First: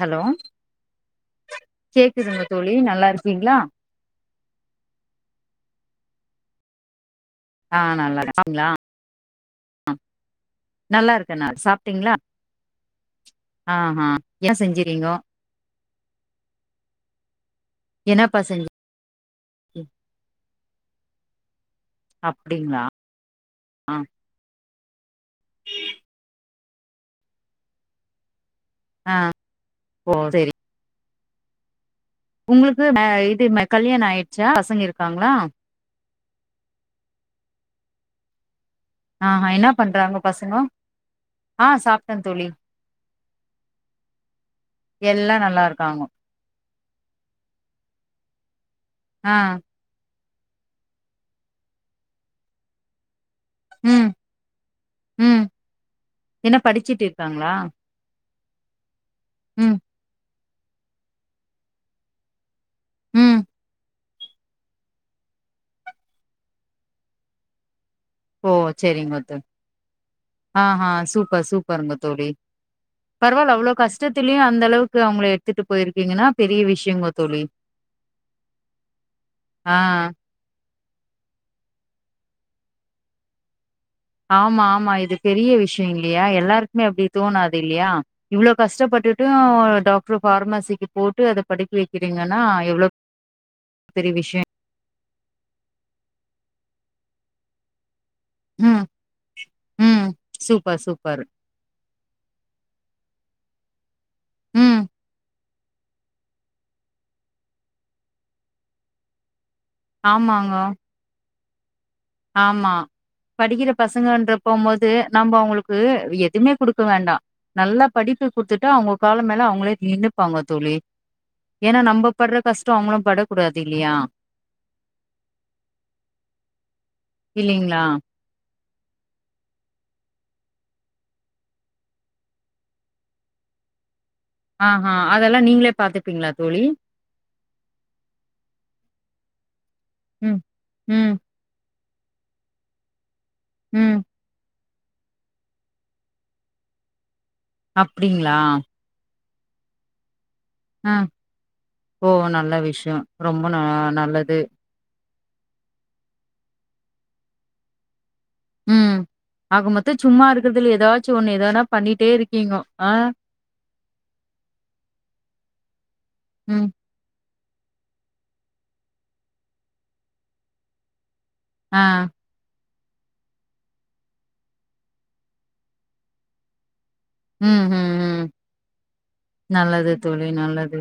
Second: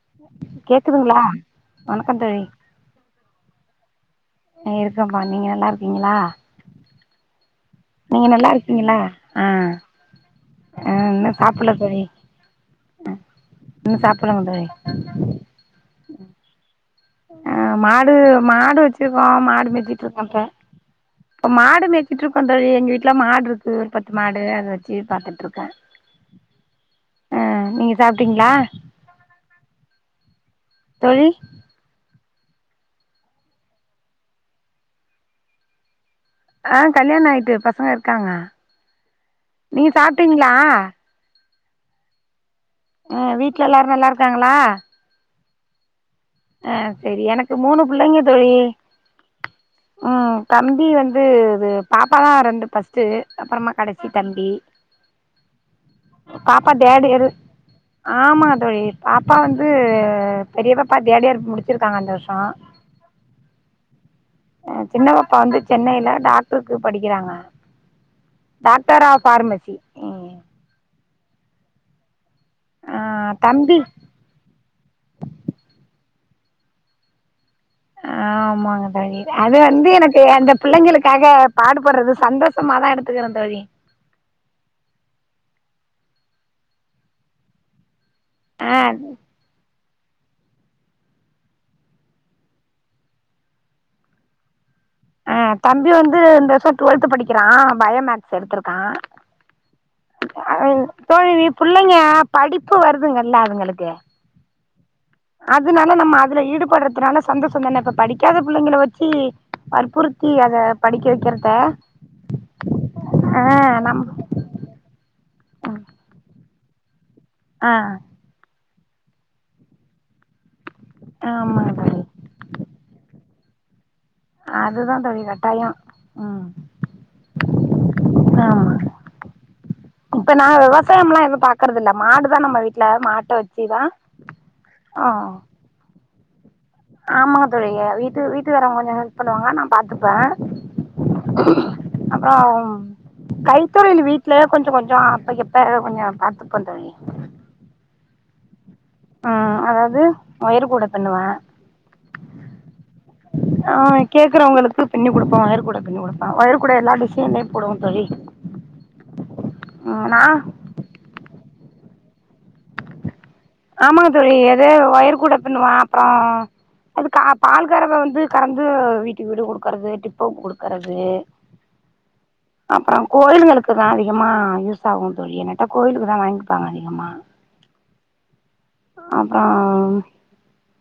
Hello கேக்குதுங்களா கேக்குதுங்க தோழி நல்லா இருக்கீங்ளா இருக்கப்பா நீங்க நல்லா இருக்கீங்ளா ஆ நீங்க நல்லா இருக்கீங்களா இருக்கீங்ளா அ நல்லா இருக்கே நா சாப்ட்டீங்ளா ஆ இன்னு சாப்பிடலங்க என்ன தோழி செஞ்சிறீங்கோ ஆ மாடு என்னப்பா செஞ்சி மாடு வெச்சிருக்கோ மாடு மேசிட்டு இருக்கோ இப்ப மாடு மேட்சிட்ருக்கோ தோழி அப்டிங்களா எங்க வீட்ல மாடு இருக்கு ஒரு ஆ பத்து மாடு எதோ அத வச்சு பாத்துட்டு இருக்க ஆ நீங்க சாப்ட்டீங்ளா ஆ ஓ செரி தோழி உங்களுக்கு இது கல்யாணம் ஆயிடுச்சா பசங்க இருக்காங்ளா ஆ கல்யாணோ ஆயிட்டு பசங்க இருக்காங்க ஆ என்ன நீங்க பண்றாங்க சாப்பிட்டீங்களா பசங்கோ ஆ சாப்ட்டே தோழி ஆ வீட்ல எல்லாரு நல்லா இருக்காங்ளா எல்லா நல்லா இருக்கோங்க ஆ செரி எனக்கு மூணு பிள்ளைங்க தோழி ஆ ம் தம்பி வந்து இது பாப்பா தா ரெண்டு ஃபர்ஸ்ட்டு அப்றமா கடைசி ம் தம்பி ம் என்ன பாப்பா படிச்சிட்டு தர்டு இயரு இருக்காங்களா ஆமாங்க தோழி பாப்பா வந்து ம் பெரியவ பா தேடியர் முடிச்சிருக்காங்க இந்த வருஷோ ம் சின்னப்பப்பா வந்து சென்னையில டாக்டருக்கு படிக்கிறாங்க ஓ டாக்டர் செரிங்க ஆஃப் தோழி ஃபார்மசி ம் ஆ சூப்பர் சூப்பருங்க தோழி ஆ பரவால்ல அவ்ளோ தம்பி கஷ் கஷ்டத்திலயு அந்த அளவுக்கு அவுங்களை எடுத்துட்டு போயிருக்கீங்ன்னா பெரிய விஷியோங்க தோழி ஆ ஆமாங்க தோழி அது ஆ வந்து எனக்கு அந்த பிள்ளைங்களுக்காக பாடுபடுறது சந்தோஷமாதா எடுத்துக்கிறே தோழி ஆமா ஆமா இது பெரிய விஷியோ இல்லியா எல்லாருக்குமே அப்டி தோணாது இல்லியா இவ்ளோ ஆ கஷ்டப்பட்டுட்டு டாக்டர் பஃபார்மாசிக்கு போட்டு அத படிக்க வெக்கிறீங்கனா எவ்வளோ பெரிய விஷ்ய ஆ தம்பி வந்து இந்த வருஷ டுவல்த் படிக்கிறா பயோமேக்ஸ் எடுத்துருக்கா ம், ம். Super, super. [unintelligible] புள்ளைங்க படிப்பு வருதுங்கல்ல அதுங்களுக்கு ம் அதனால நம்ம அதுல ஈடுபடுறதுனால சந்தோஷந் தானே இப்ப படிக்காத புள்ளைங்கள வெச்சு வற்புறுத்தி அத படிக்க வைக்கிறத ஆம்மா ஆ படிக்கிற நம் பசங்கன்ற போம்போது நம்ம அவங்ளுக்கு எதுவுமே குடுக்க வேண்டா ஆ நல்ல படிப்பு குடுத்துட்டு அவங்க கால மேல அவங்ளே மீண்டுப்பாங்க தோழி ஆம்மா ஏனா நம்ப படுற கஷ்டம் அவங்களு படக் கூடாது இல்லையா அதுதாந்தோழி கட்டாயோ ம் இல்லீங்ளா ஆமா இப்ப நா விவசாயம் எல்லா எது பாக்குறது இல்ல மாடுதா நம்ம வீட்ல மாட்ட வெச்சுதா ஆஹா அதெல்லா நீங்ளே பாத்துப்பீங்ளா தோழி ஆமாங் தோழி வீட்டு வீட்டுக்காரவங்க கொஞ்ச ஹெல்ப் பண்ணுவாங்க நா பா்த்துப்பே ம். ம். அப்புறம் ம். கைத்தொழில் வீட் ல கொஞ்ச கொஞ்ச அப்ப இப்ப கொஞ்ச பாத்துபந் தோழி அப்டிங்ளா ம் அதாவ்து ஒயர் கூட அ. பிண்ணுவே ஓ! நல்ல விஷயம். ரொம்ப ந ஆஹ நல்லது. கேக்குறவங்ளுக்கு பிண்ணி குடுப்பே ஒயர் கூட பிண்ணி குடுப்பே ஒயர் கூட எல்லா டிசெய்ன்லயு போடுவேந்தோழி உம் ஆக மொத்த சும்மா இருக்கதல ஏதாச்சு ஒண்ணு ஏதனா பண்ணிட்டே இருக்கீங்க ஆஹ ஆமாங்க தோழி எதே ஒயிர் கூட பிண்ணுவே அப்றோ ம். அது கா பால் கறவை வந்து கறந்து வீட்டுக்கு வீடு குடுக்கறது டிப்போக்கு குடுக்கறது ஆஹ அப்புறம் கோயில்களுக்கு தா அதிகமா யூஸ் ஆகுந்தோழி என்னட்டா கோயிலுக்கு தா வாங்கிப்பாங்க அதிகமா உம் உம் உம் அப்றோ நல்லது தோழி நல்லது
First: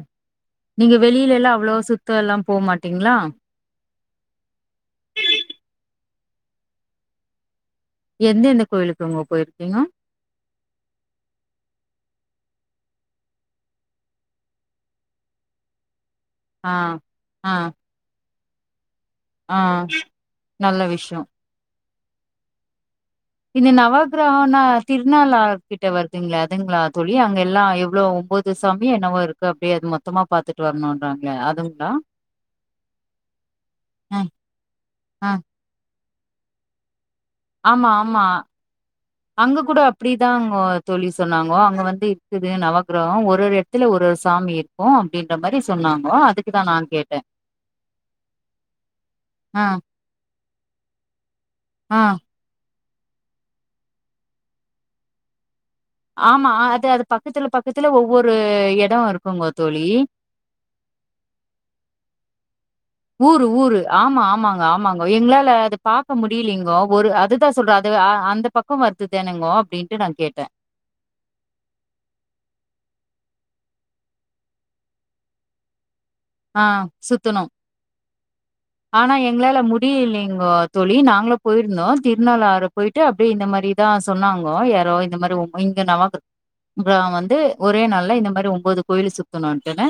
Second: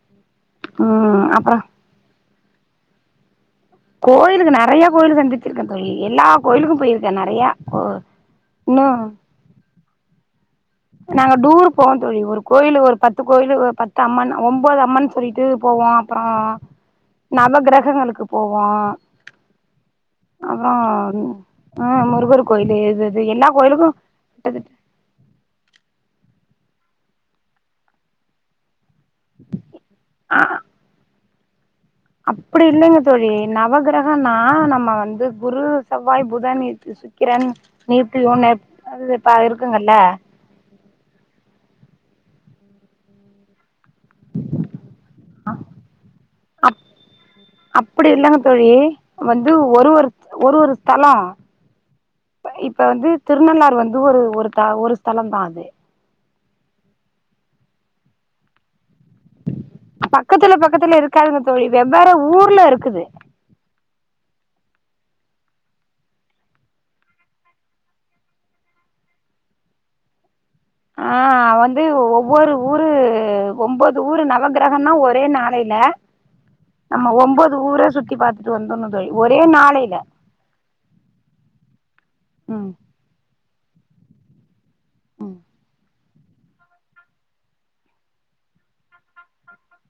நீங்க ம் வெளிலல்லா அப்றோ அவ்ளோ சுத் தல்லா போமாட்டீங்களா கோயிலுக்கு நெறைய கோயிலு சந்திச்சிருக்கே தோழி எல்லாக் கோயிலுக்கு போயிருக்கே நெறையா எந்தெந்த இன்னு கோயிலுக்குங்கோ போயிருக்கீங்கோ நாங்க டூர் போவோந் தோழி ஒரு கோயிலு ஒரு பத்து கோயிலு ஒரு பத்து அம்மன் ஒம்போது அம்மன் இது போவோ அப்றோ ஆ. ஆ. நவ கிரகங்களுக்கு போவோ ஆ. அப்றோ நல்ல விஷயம். ஆஹ முருகர் கோயில எது இந்த நவகிரகன்னா திருநாளார் கிட்ட வருதுங்ளா அதுங்ளா தோழி அங்கல்லா எவ்ளோ ஒம்போது புத்துசாமி என்னவோ இருக்கு அப்டிய அது மொத்தமா ஆ பாத்துட்டு வரணும்ன்றாங்ளே அதுங்ளா அப்டி இல்லைங் தோழி அ நவகிரகன்னா நம்ம வந்து அ குரு செவ்வாய் புதன் சு க்கிரண் ஆமா ஆமா நீப்பியூ நெப் அதுப்ப இருக்குங்கல்ல தங்கொ சொல்லி சொன்னாங்கோ அங்க வந்து இருக்குது நவகிரகோ ஒரு ரெண் த்துல ஒரு சாமி இருக்கு அப்டின்ற மாரி சொன்னாங்கோ அதுக்தா நா கேட்டே அப்படில்ல அ தோழி வந்து அ ஒரு ஒரு ஒரு ஒரு தலா ஆ இப்ப வந்து திருநள்ளாறு வந்து ஒரு ஒரு த ஒரு ஸ்தலம் தா அது ஆமா அது அது பக்கத்துல பக்கத்துல ஒவ்வொரு எடோ இருக்குங்க தோழி பக்கத்துல பக்கத்துல இருக்காங்க தோழி வெவ்வேற ஊர்ல இருக்குது ஊரு ஊரு ஆமா ஆமாங்க ஆமாங்க எங்களால அது பாக்க முடியலிங்கோ ஒரு அதுதா சொல்றே அது அ அந்த பக்க வருத்து தேனோங்கோ அப்படின்ட்டு நா கேட்டே நா வந்து ஒ ஒவ்வொரு ஊரு ஒம்போது ஊரு நவகிரகன்னா ஒரே நாளையில ஆ நம்ம சுத்துனோம். ஒம்போது ஊர சுத்தி பார்த்துட்டு வந்தர்னு தோழி ஆனா ஒரே எங்களால நாளையில முடியலைங்கோ தோழி நாங்கலு போயிருந்தோ திருன்னள்ளாறு ம் போயிட் ட்டு அப்படி இந்த மாரிதா சொன்னாங்கோ யாரோ இந்த மாரி உ இங்க நவாக்கு கிரா வந்து ஒரே நாள்ல இந்த மாரி ஒம்போது கோயிலு சுத்தணுன்ட்டுன்னு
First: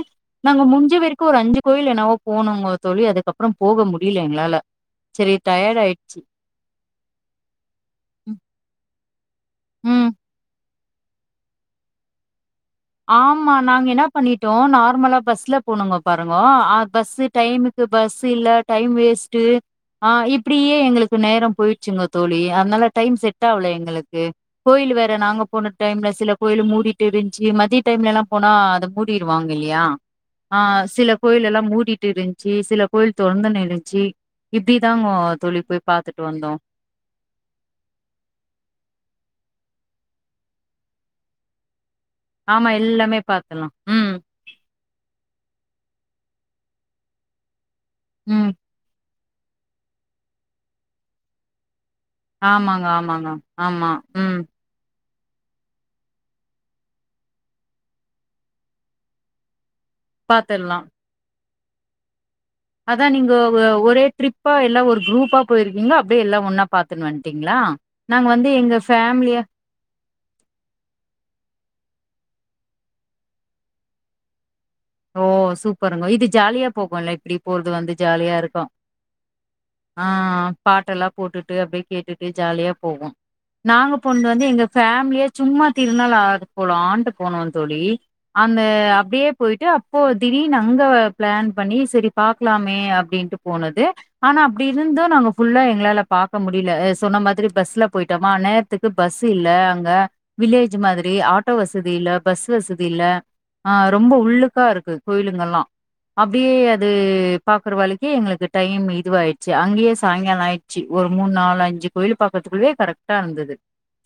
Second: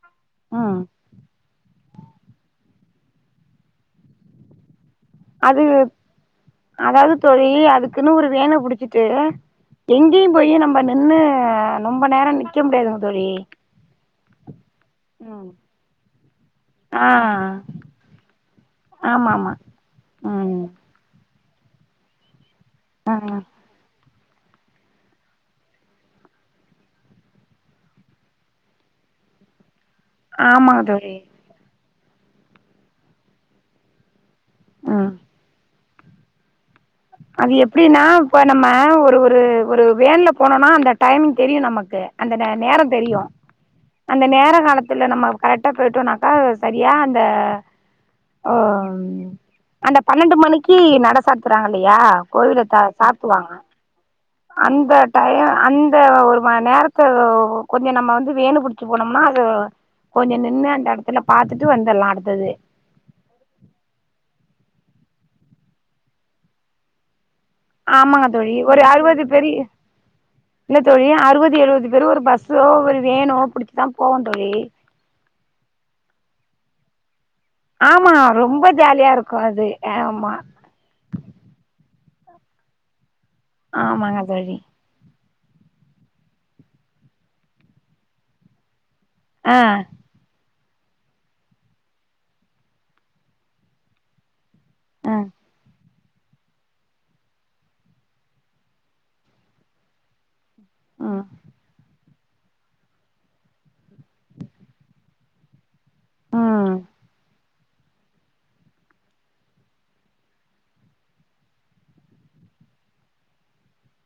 நாங்க ம் முன்ஞ்ச வரைக்கு ஒரு அஞ்சு கோயில் என்னாவோ போனோங்கோ தோழி அதுக்கப்புறம் போக முடியில எங்களால சரி அது டயாட் ஆயிட்ச்சு அதாவது தோழி அதுக்குன்னு ஒரு ம். வேன புடிச்சிட்டு ம். எங்கேயு போய்யி நம்ப என்ன ரொம்ப நேரோ நிக்க முடியாதுங் ஆமா நாங்க என்னா பண்ணிட்டோ நார்மலா பஸ்ல போனுங்க பாருங்க அ ஆ பஸ்சு டைமுக்கு பஸ் இல்ல டைம் ஆமா வேஸ்ட் ஆமா ஆ ம் இப்டியே எங்களுக் நேரோ போயிட்ச்சுங்க தோழி அதனால ஆ டைம் செட்டாகல எங்களுக் கு கோயில்லு வேற நாங்க போன டைம்ல சில கோயில்லு மூடிட்டு இருந்ச்சு ம திய டைம்லலா போனா அத மூடிருவாங்க இல்லையா ஆ ஆமா சில தோழி கோயில் எல்லாம் மூடிட்டு இருந் சி சில கோயில் தொறந்துனு இருன்ச்சு ம் இப்படிதாங்கோ தோழி போய் பாத்துட்டு வந்தோ அது எப்படின்னா இப்போ நம்ம ஒரு ஒரு ஒரு வேன்ல போனோனா அந்த டைமிங் தெரியு நமக்கு அந்த ரே ஆமா நேரோ எல்லாமே தெரியு பாத்துர்லா ம் அந்த நேர காலத் த்துல நம்ம கரெக்ட்டா போயிட்டோன்னாக்கா சரியா அந்த ம் அந்த பன்னெண்டு மணிக்கு நட சாத்துறாங்க இல்லையா கோவில தா ஆமாங்க ஆமாங்க சாத்துவாங்க ஆமா ம் அந்த டையோ அந்த ஒரு மண் நேரத்த ஒ கொஞ்ச நம்ம வந்து வேனு புடி ச்சு போனோம்னா அது கொஞ்ச நின்னு பாத்துர்லா அந்தஎடத்துல பாத்துட்டு வந்தர்லா அடுத்தது அதா நீங்கோ ஒ ஒரே ட்ரிப்பா எல்லா ஒரு குரூப்பா போயிருக்கீங்க அப்படியே எல்லா ஒன்னா பாத்துன்னு வந்ட்டீங்களா நாங்க ஆமாங்க வந்து தோழி எங்க ஒரு அறுபது ஃபேமிலியா பெரி இல்ல தோழி அறுவது எழுவது பேரு ஒரு பஸ்ஸோ ஒரு வேனோ பிடிச்சுதா போவோ தோழி ஓ சூப்பருங்கோ இது ஜாலியா போகுல்ல இப்படி போறது வந்து ஆமா ஜாலியா இருக்கு ரொம்ப ஜாலியா இருக்கு அது ஆ ஆமா பாட்டலா போட்டுட்டு அப்படியே கேட்டுட்டு ஜாலியா போவோ நாங்க ஆமாங்க போனது வந்து தோழி எங்க ஃபேமிலியா சும்மா திருநள்ளாறு போலான்ட்டு போனோன் தோழி அந்த அப்டியே ஆ டு அப்போ திடீர்னு அங்க பிளான் பண்ணி சேரி பாக்கலாமே அப்படின்ட்டு போனது ஆனா அப்படி இருந்து ஆ நாங்க ஃபுல்லா எங்களால பாக்க முடில்ல அ சொன்ன மாதிரி பஸ்ல போயிட்டோமா நேத்துக்கு பஸ்சு இல்ல அங்க வில்லேஜ் மாதிரி ம் ஆட்டோ வசதி இல்ல பஸ் வசதி இல்ல ஆ ரொம்போ உள்ளுக் கா இருக்கு கோயிலுங்கள்லா அப்டியே ம் அது பாக்குறவாளுக்கே எங்களுக்கு டைம் இதுவாயிட்ச்சு அங்கேயே சாங்கால ஆயி ச்சி ஒரு மூன் நாலஞ்சு கோயில் பாக்றதுக்குள்ளே கரெக்டா இருந்தது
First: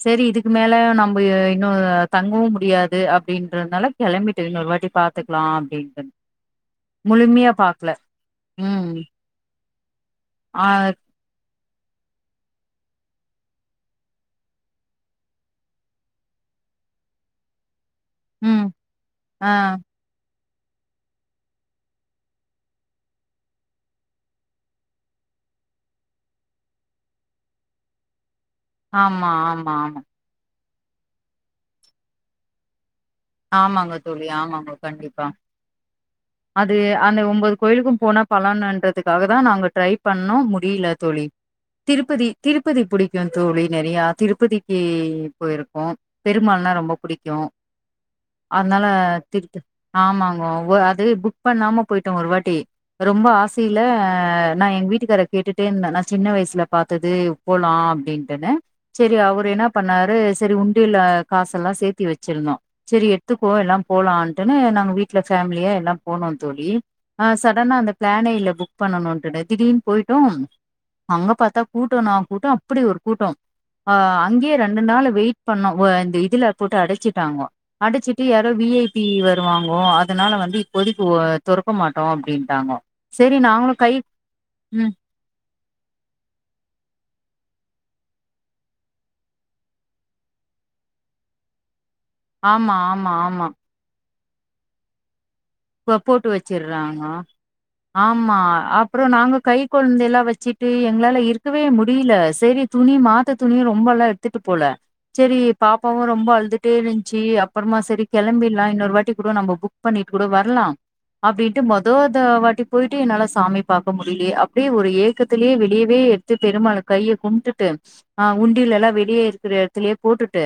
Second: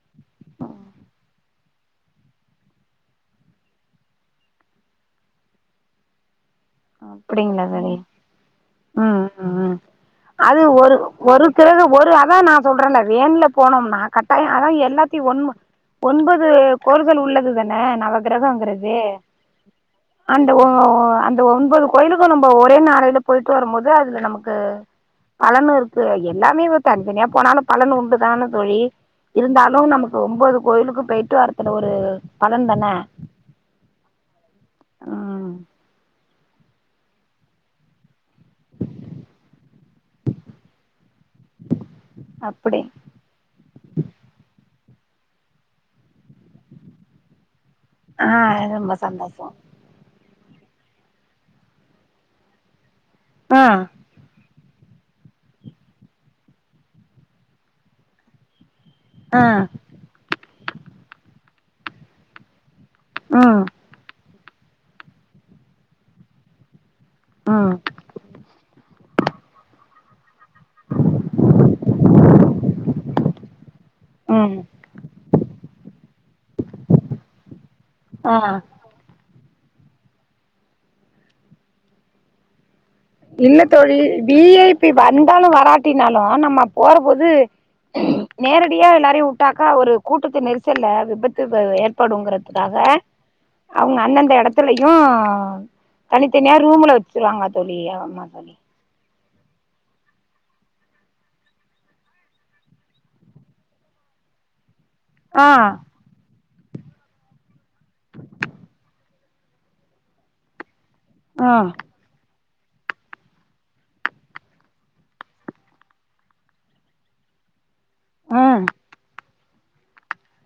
செரி இதுக்கு மேல நம்ப இன்னு தங்கவும் முடியாது அப்டின்றதுனால கெளம்பிட்ட இன்னொரு வாட்டி பாத் துக்கலா அப்டின்ட்டு முழுமையா அப்டிங்களா தோழி பாக்கல ம் ம் அது ஆ ஒரு ஒரு பிறகு ஒரு அதா நா சொல்றேன்ல வேன்ல போனோம்னா கட்டாய அதா எல்லாத்தையு ஒண்ம ஒன்பது கோள்கள் உள்ளது தானே நவ ம் கிரகங்கிறது ஆ அந்த ஓ ஓ அந் த ஒன்பது கோயிலுக்கு நம்ப ஒரே நாரையில போயிட்டு வரும்போது அதுல நமக்கு பலனு இருக்கு எல்லாமே இப் தனித்தனியா போனாலு பலனு உண்டு தான தோழி ஆமா ஆமா இருந்தாலும ஆமா நமக்கு ஒம்போது கோயிலுக்கும் போயிட்டு வரதுல ஒரு பலன் தான ஆமாங்க தோழி ஆமாங்க கண்டிப்பா ம் அது அந்த ஒம்போது கோயிலுக்கும் போனா பலனுன்றதுக்காக தா நாங்க ட்ரை பண்ணோ முடியில தோழி திருப்பதி அப்படி திருப்பதி புடி க்கு தோழி நறையா திருப்பதிக்கு போயிருக்கோ பெருமாள்னா ரொம்ப புடிக்கு ஆ அதனால ரொம்ப சந்தோஷோ திருத்த ஆமாங்கோ ஓ அது புக் பண்ணாம போயிட்டோ ஒருவாட்டி ரொம்ப ஆ ஆசையில நா எங்க வீட்டுக்கார கேட்டுட்டே இருந்தே நா சின்ன வயசுல பாத்தது போலா அப்டின்ட்டுன்னு சேரி ஆ அவரு என்ன பண்ணாரு சேரி உண்டியில காசு எல்லா சேத்தி வச்சிருந்தோ சேரி எடுத்துக்கோ ம் எல்லா போலான்ட்டுன்னு நாங்க வீட்ல ஃபேமிலியா எல்லா போனோ தோழி ஆ ம் சடனா அந்த பிளானே இல்ல புக் பண்ணணுன்ட்டு திடீர்னு போயிட்டோ அங்க பாத்தா கூட்டோன்னா கூட்டோ அப்டியொரு கூட்டம் ஆ அங்கேயே ம் ரெண்டு நாளு வெயிட் பண்ணோ ஓ இந்த இதுல போட்டு அடச்சிட்டாங்கோ அடிச்சிட்டு ஆ யாரோ வி ஐ பி வருவாங்கோ அதனால வந்து இப்போதைக்கு ஓ தொறக்க மாட்டோ அப்டின்ட்டாங்கோ சரி இல்ல நாங்களும் கை தோழி வி ஐ பி ம் வந்தாலு வராட்டினாலு நம்ம போற போது நேரடியா எல்லாரையு விட்டாக்கா ஒரு கூட்டத்து நெரிசல்ல விபத்து ப ஏற் படுங்கிறதுக்காக ஆமா ஆமா ஆமா அவுங்க அந்தந்த எடத்துலயு போ- போட்டு தனித்தனியா ரூம்ல வச்சிடுறாங்க வச்சுருவாங்க தோழி ஆமா அப்புறோ நாங்க கை கொழந்தையெல்லா வச்சுட்டு எங்களால இருக்கவே முடியல செரி துணி மாத்த துணிய ரொம்பெல்லா எடுத்துட்டு போல செரி ஆ பாப்பாவு ரொம்ப அழுதுட் டே இருந்ச்சு அப்புறமா சரி கெளம்பிர்லா இன்னொரு வாட்டி கூடோ நம்ப புக் பண்ணிட்டு கூடோ வர்லா ஆ அப்டின்ட்டு மொத் தோ தா வாட்டி போயிட்டு என்னால சாமி பாக்க முடியிலே அப்டியே ஒரு ஏக்கத்துலேயே வெளியவே ட்டு பெருமாள கைய கும்ட்டுட்டு ஆ உண்டியில எல்லா வெளியே இருக்கிற எடத்துலயே போட்டுட்டு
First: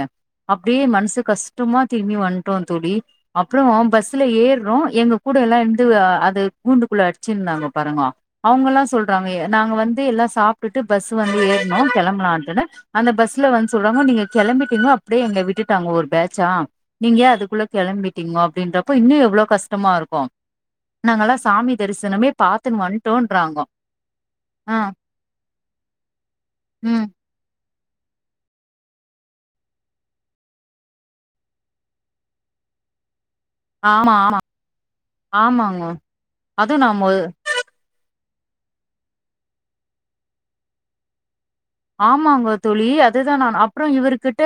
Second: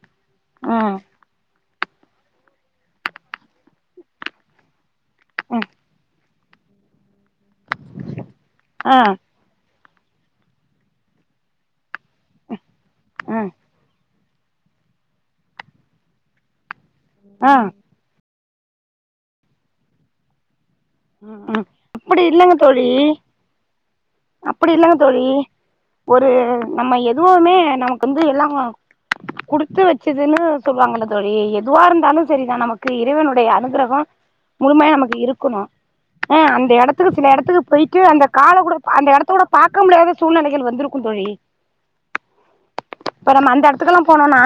ஆ அப்பனடியே மனசு கஷ் டமா திரும்பி வந்ட்டோ தோழி அப்புற பஸ்ல ஏர்றோ எங்க கூட எல்லா இருந்து அது கூண்டுக்குள்ள அட் ச்சி இருந்தாங்கோ பாருங்கோ அவுங்கல்லா ஆ சொல்றாங்க நாங்க வந்து எல்லா சாப் ட்டுட்டு பஸ்ஸு வந்து ஏறுனோ கெளம்பலானட்டுன்னு அந்த ஆ பஸ்ல வந்து சொல்றாங்கோ நீங்க கெளம்பிட்டீங்கோ அப்டியே எங்கள விட்டுட்டாங்கோ ஒரு பேட்சா நீங்க ஏ ஆ அதுக்குள்ள கெளம்பிட் ங்கோ அப்டின்றப்போ இன்னு எவ்வளோ கஷ்டமா இருக்கு நாங்கள்லா ம் ம் சாமி அப்படி தரிசனமே பாத்துன்னு வந்ட்டோன்றாங்கோ அப்டி ஆ இல்லங்க தோழி ஒரு நம்ம ம் எது வுமே நமக்கு வந்து எல்லா குடுத்து வச்சதுன்னு சொல்லுவாங்கல்ல தோழி எதுவா இருந்தாலு சரிதா நமக்கு இறைவனுடைய அனுக் கிரகோ ஆமா ஆமா முழுமையா நமக்கு இருக்கணு ஆமாங்கோ அ அந்த அதுவு நா மொ எடத்துக்கு சில எடத் த்துக்கு போயிட்டு அந்த கால கூட அந்த எடத்த கூட ப பாக்க முடியாத சூழ்நிலைகள் வந்திருக்கும் தோழி ஆமாங்க தோழி அதுதா இப்ப நம்ம நானு அந்த அப்புறோ எடத்துக்கெல்லா இவரு போனோனா கிட்ட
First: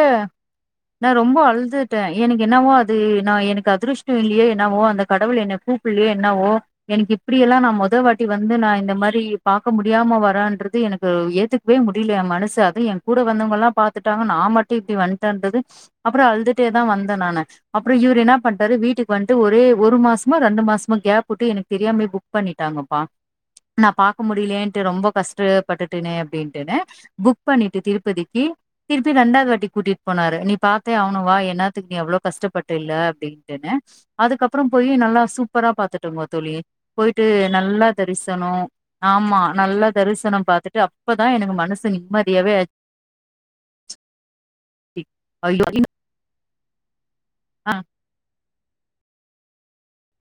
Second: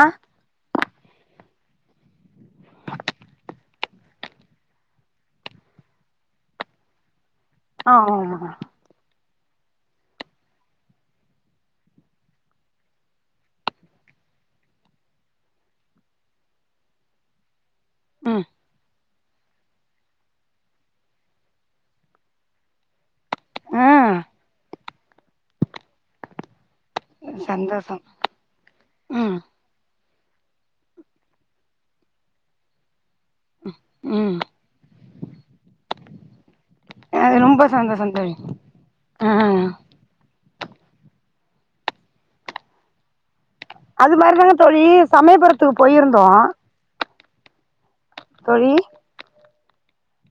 நா ரொம்ப அழுதுட்டே எனக்கு என்னவோ அது நா எனக்கு அதிருஷ்டோ இல்லையோ என்னவோ அந்த கடவுள் என்ன கூ ப்புல்லையோ என்னவோ எனக்கு இப்படியெல்லா நா ஆ மொத வாட்டி ஆமா வந்து நா இந்த மாரி பாக்க முடியாம வரேன்றது எனக்கு ஏத்துக்கவே மு டியல ஏ மனசு அது ஏ கூட வந்தவங்கல்லா பாத்துட்டாங்க நா மட்டு இப்டி வன்டேன்றது அப்றோ அழுதுட்டே தா வந்தே நானு அப்புறோ இவரு என்ன ம் பண்ணிட்டாரு வீட்டுக்கு வந்துட்டு ஒரே ஒரு மாசமா ரெண்டு மாசமா கேப் விட்டு எனக்கு தெரியாமே புக் பண்ணிட்டாங்கப்பா ஆ நா பாக்க முடியலேன்ட்டு ரொம்ப கஷ்டப்பட்டுட்டனே அப்டின்டுன்னு புக் பண்ணிட்டு சந்தோஷம் திருப்பதிக்கு திருப்பி ம் ரெண்டாவது வாட்டி கூட்டிட் போனாரு நீ பாத்தே ஆவனு வா என்னாத்துக்கு நீ அவ்ளோ கஷ்டப்பட்டேல்ல அப்டின் டுனு ம் அதுக்கப்றோ போயி நல்லா சூப்பரா பாத்துட்டோங்க தோழி போயிட்டு அது ரொம்ப நல்லா சந்தோஷம் தோழி தரிசனோ ஆ ஆமா நல்லா தரிசனோ பாத்துட்டு அப்பதா எனக்கு மனசு நிம்மதியாவே ஆச் அது மாதிரிதாங்க தோழி ஆச்சு ஐயோ சமயபுறத்துக்கு போயிருந்தோ ஆ தோழி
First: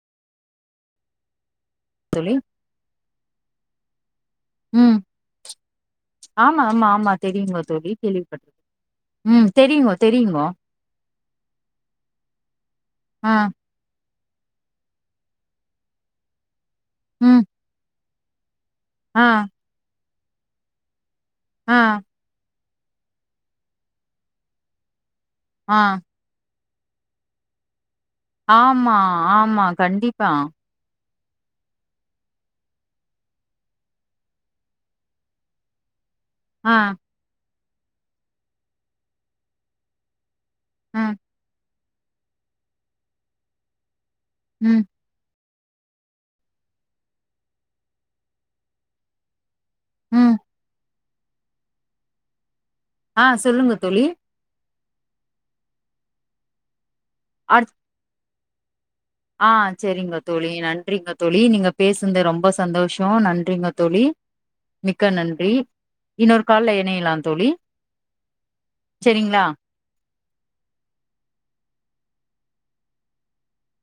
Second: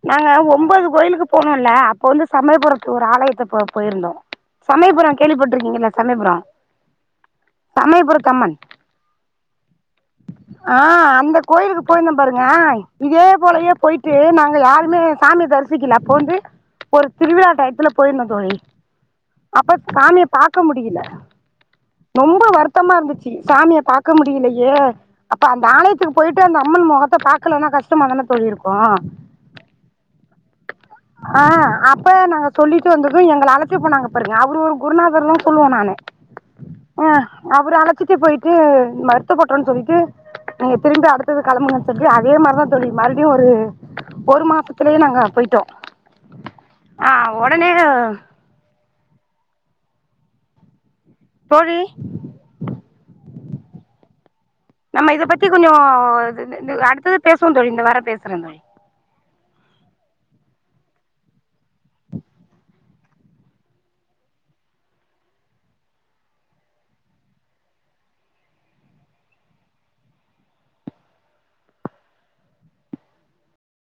நாங்க ஒம்போது கோயிலுக்கு போனோல்ல அப்ப வந்து தோழி சமயபுரத்து ஒரு ஆலயத்துக்கு போயிருந்தோ ம் சமயபுரோ கேள்விப்பட்ருக்கீங்கல்லா சமயபுரோ ஆமா ஆமா ஆமா தெரியுங்கோ தோழி சமயபுரத்து அம்மன் கேள்விப்பட்ருக்கே ம் தெரியுங்கோ தெரியுங்கோ ஆ அந்த கோயிலுக்கு போயிருந்தோ பாருங்க இதே ஆ போலயே போயிட் டு நாங்க யாருமே சாமிய தரிசிக்கல அப்போ வந்து ஒரு ம் திருவிழா டயத்துல போயிருந்தோ தோழி ஆ அப்ப சாமிய பாக்க முடியில ஆ ரொம்ப வருத்தமா இருந்துச்சு சாமிய பாக்க முடியலையே அப்ப அந்த ஆ ஆலயத்துக்கு போயிட்டு அந்த அம்மன் மொகத்த பாக்கலனா கஷ்டமாதான ஆமா ஆமா கண்டிப்பா ஆ அப்ப நாங்க சொல்லிட்டு வந்தது எங்கள அழச்சு போனாங்க பாருங்க அவரு ஒரு குருநாதருல்லா சொல்லுவோ நானு ஆ அ அவரு அழச்சிட்டு போயிட்டு மருத்துப்பட்றோனு சொல்லிட்டு நீங்க திரும்பி ம், அடுத் கெளம்புங்கன்னு சொல்லி அதே மாரிதா தோழி மறுபடியு ஒரு ஒரு ம், மாசத்துலேயே நாங்க போயிட்டோ ஆ ஒடனே ம் தோழி ஆ சொல்லுங்க தோழி நம்ம இத பத்தி கொஞ்சோ இதுது அடுத்தது பேசுவோ அடுத் தோழி இந்த வரே பேசுறே தோழி ஆ செரிங்க தோழி நன்றிங்க தோழி நீங்க பேசுன்து ரொம்ப சந்தோஷோ நன்றிங்க தோழி மிக்க நன்றி இன்னோரு கால்ல இணையலா தோழி செரிங்ளா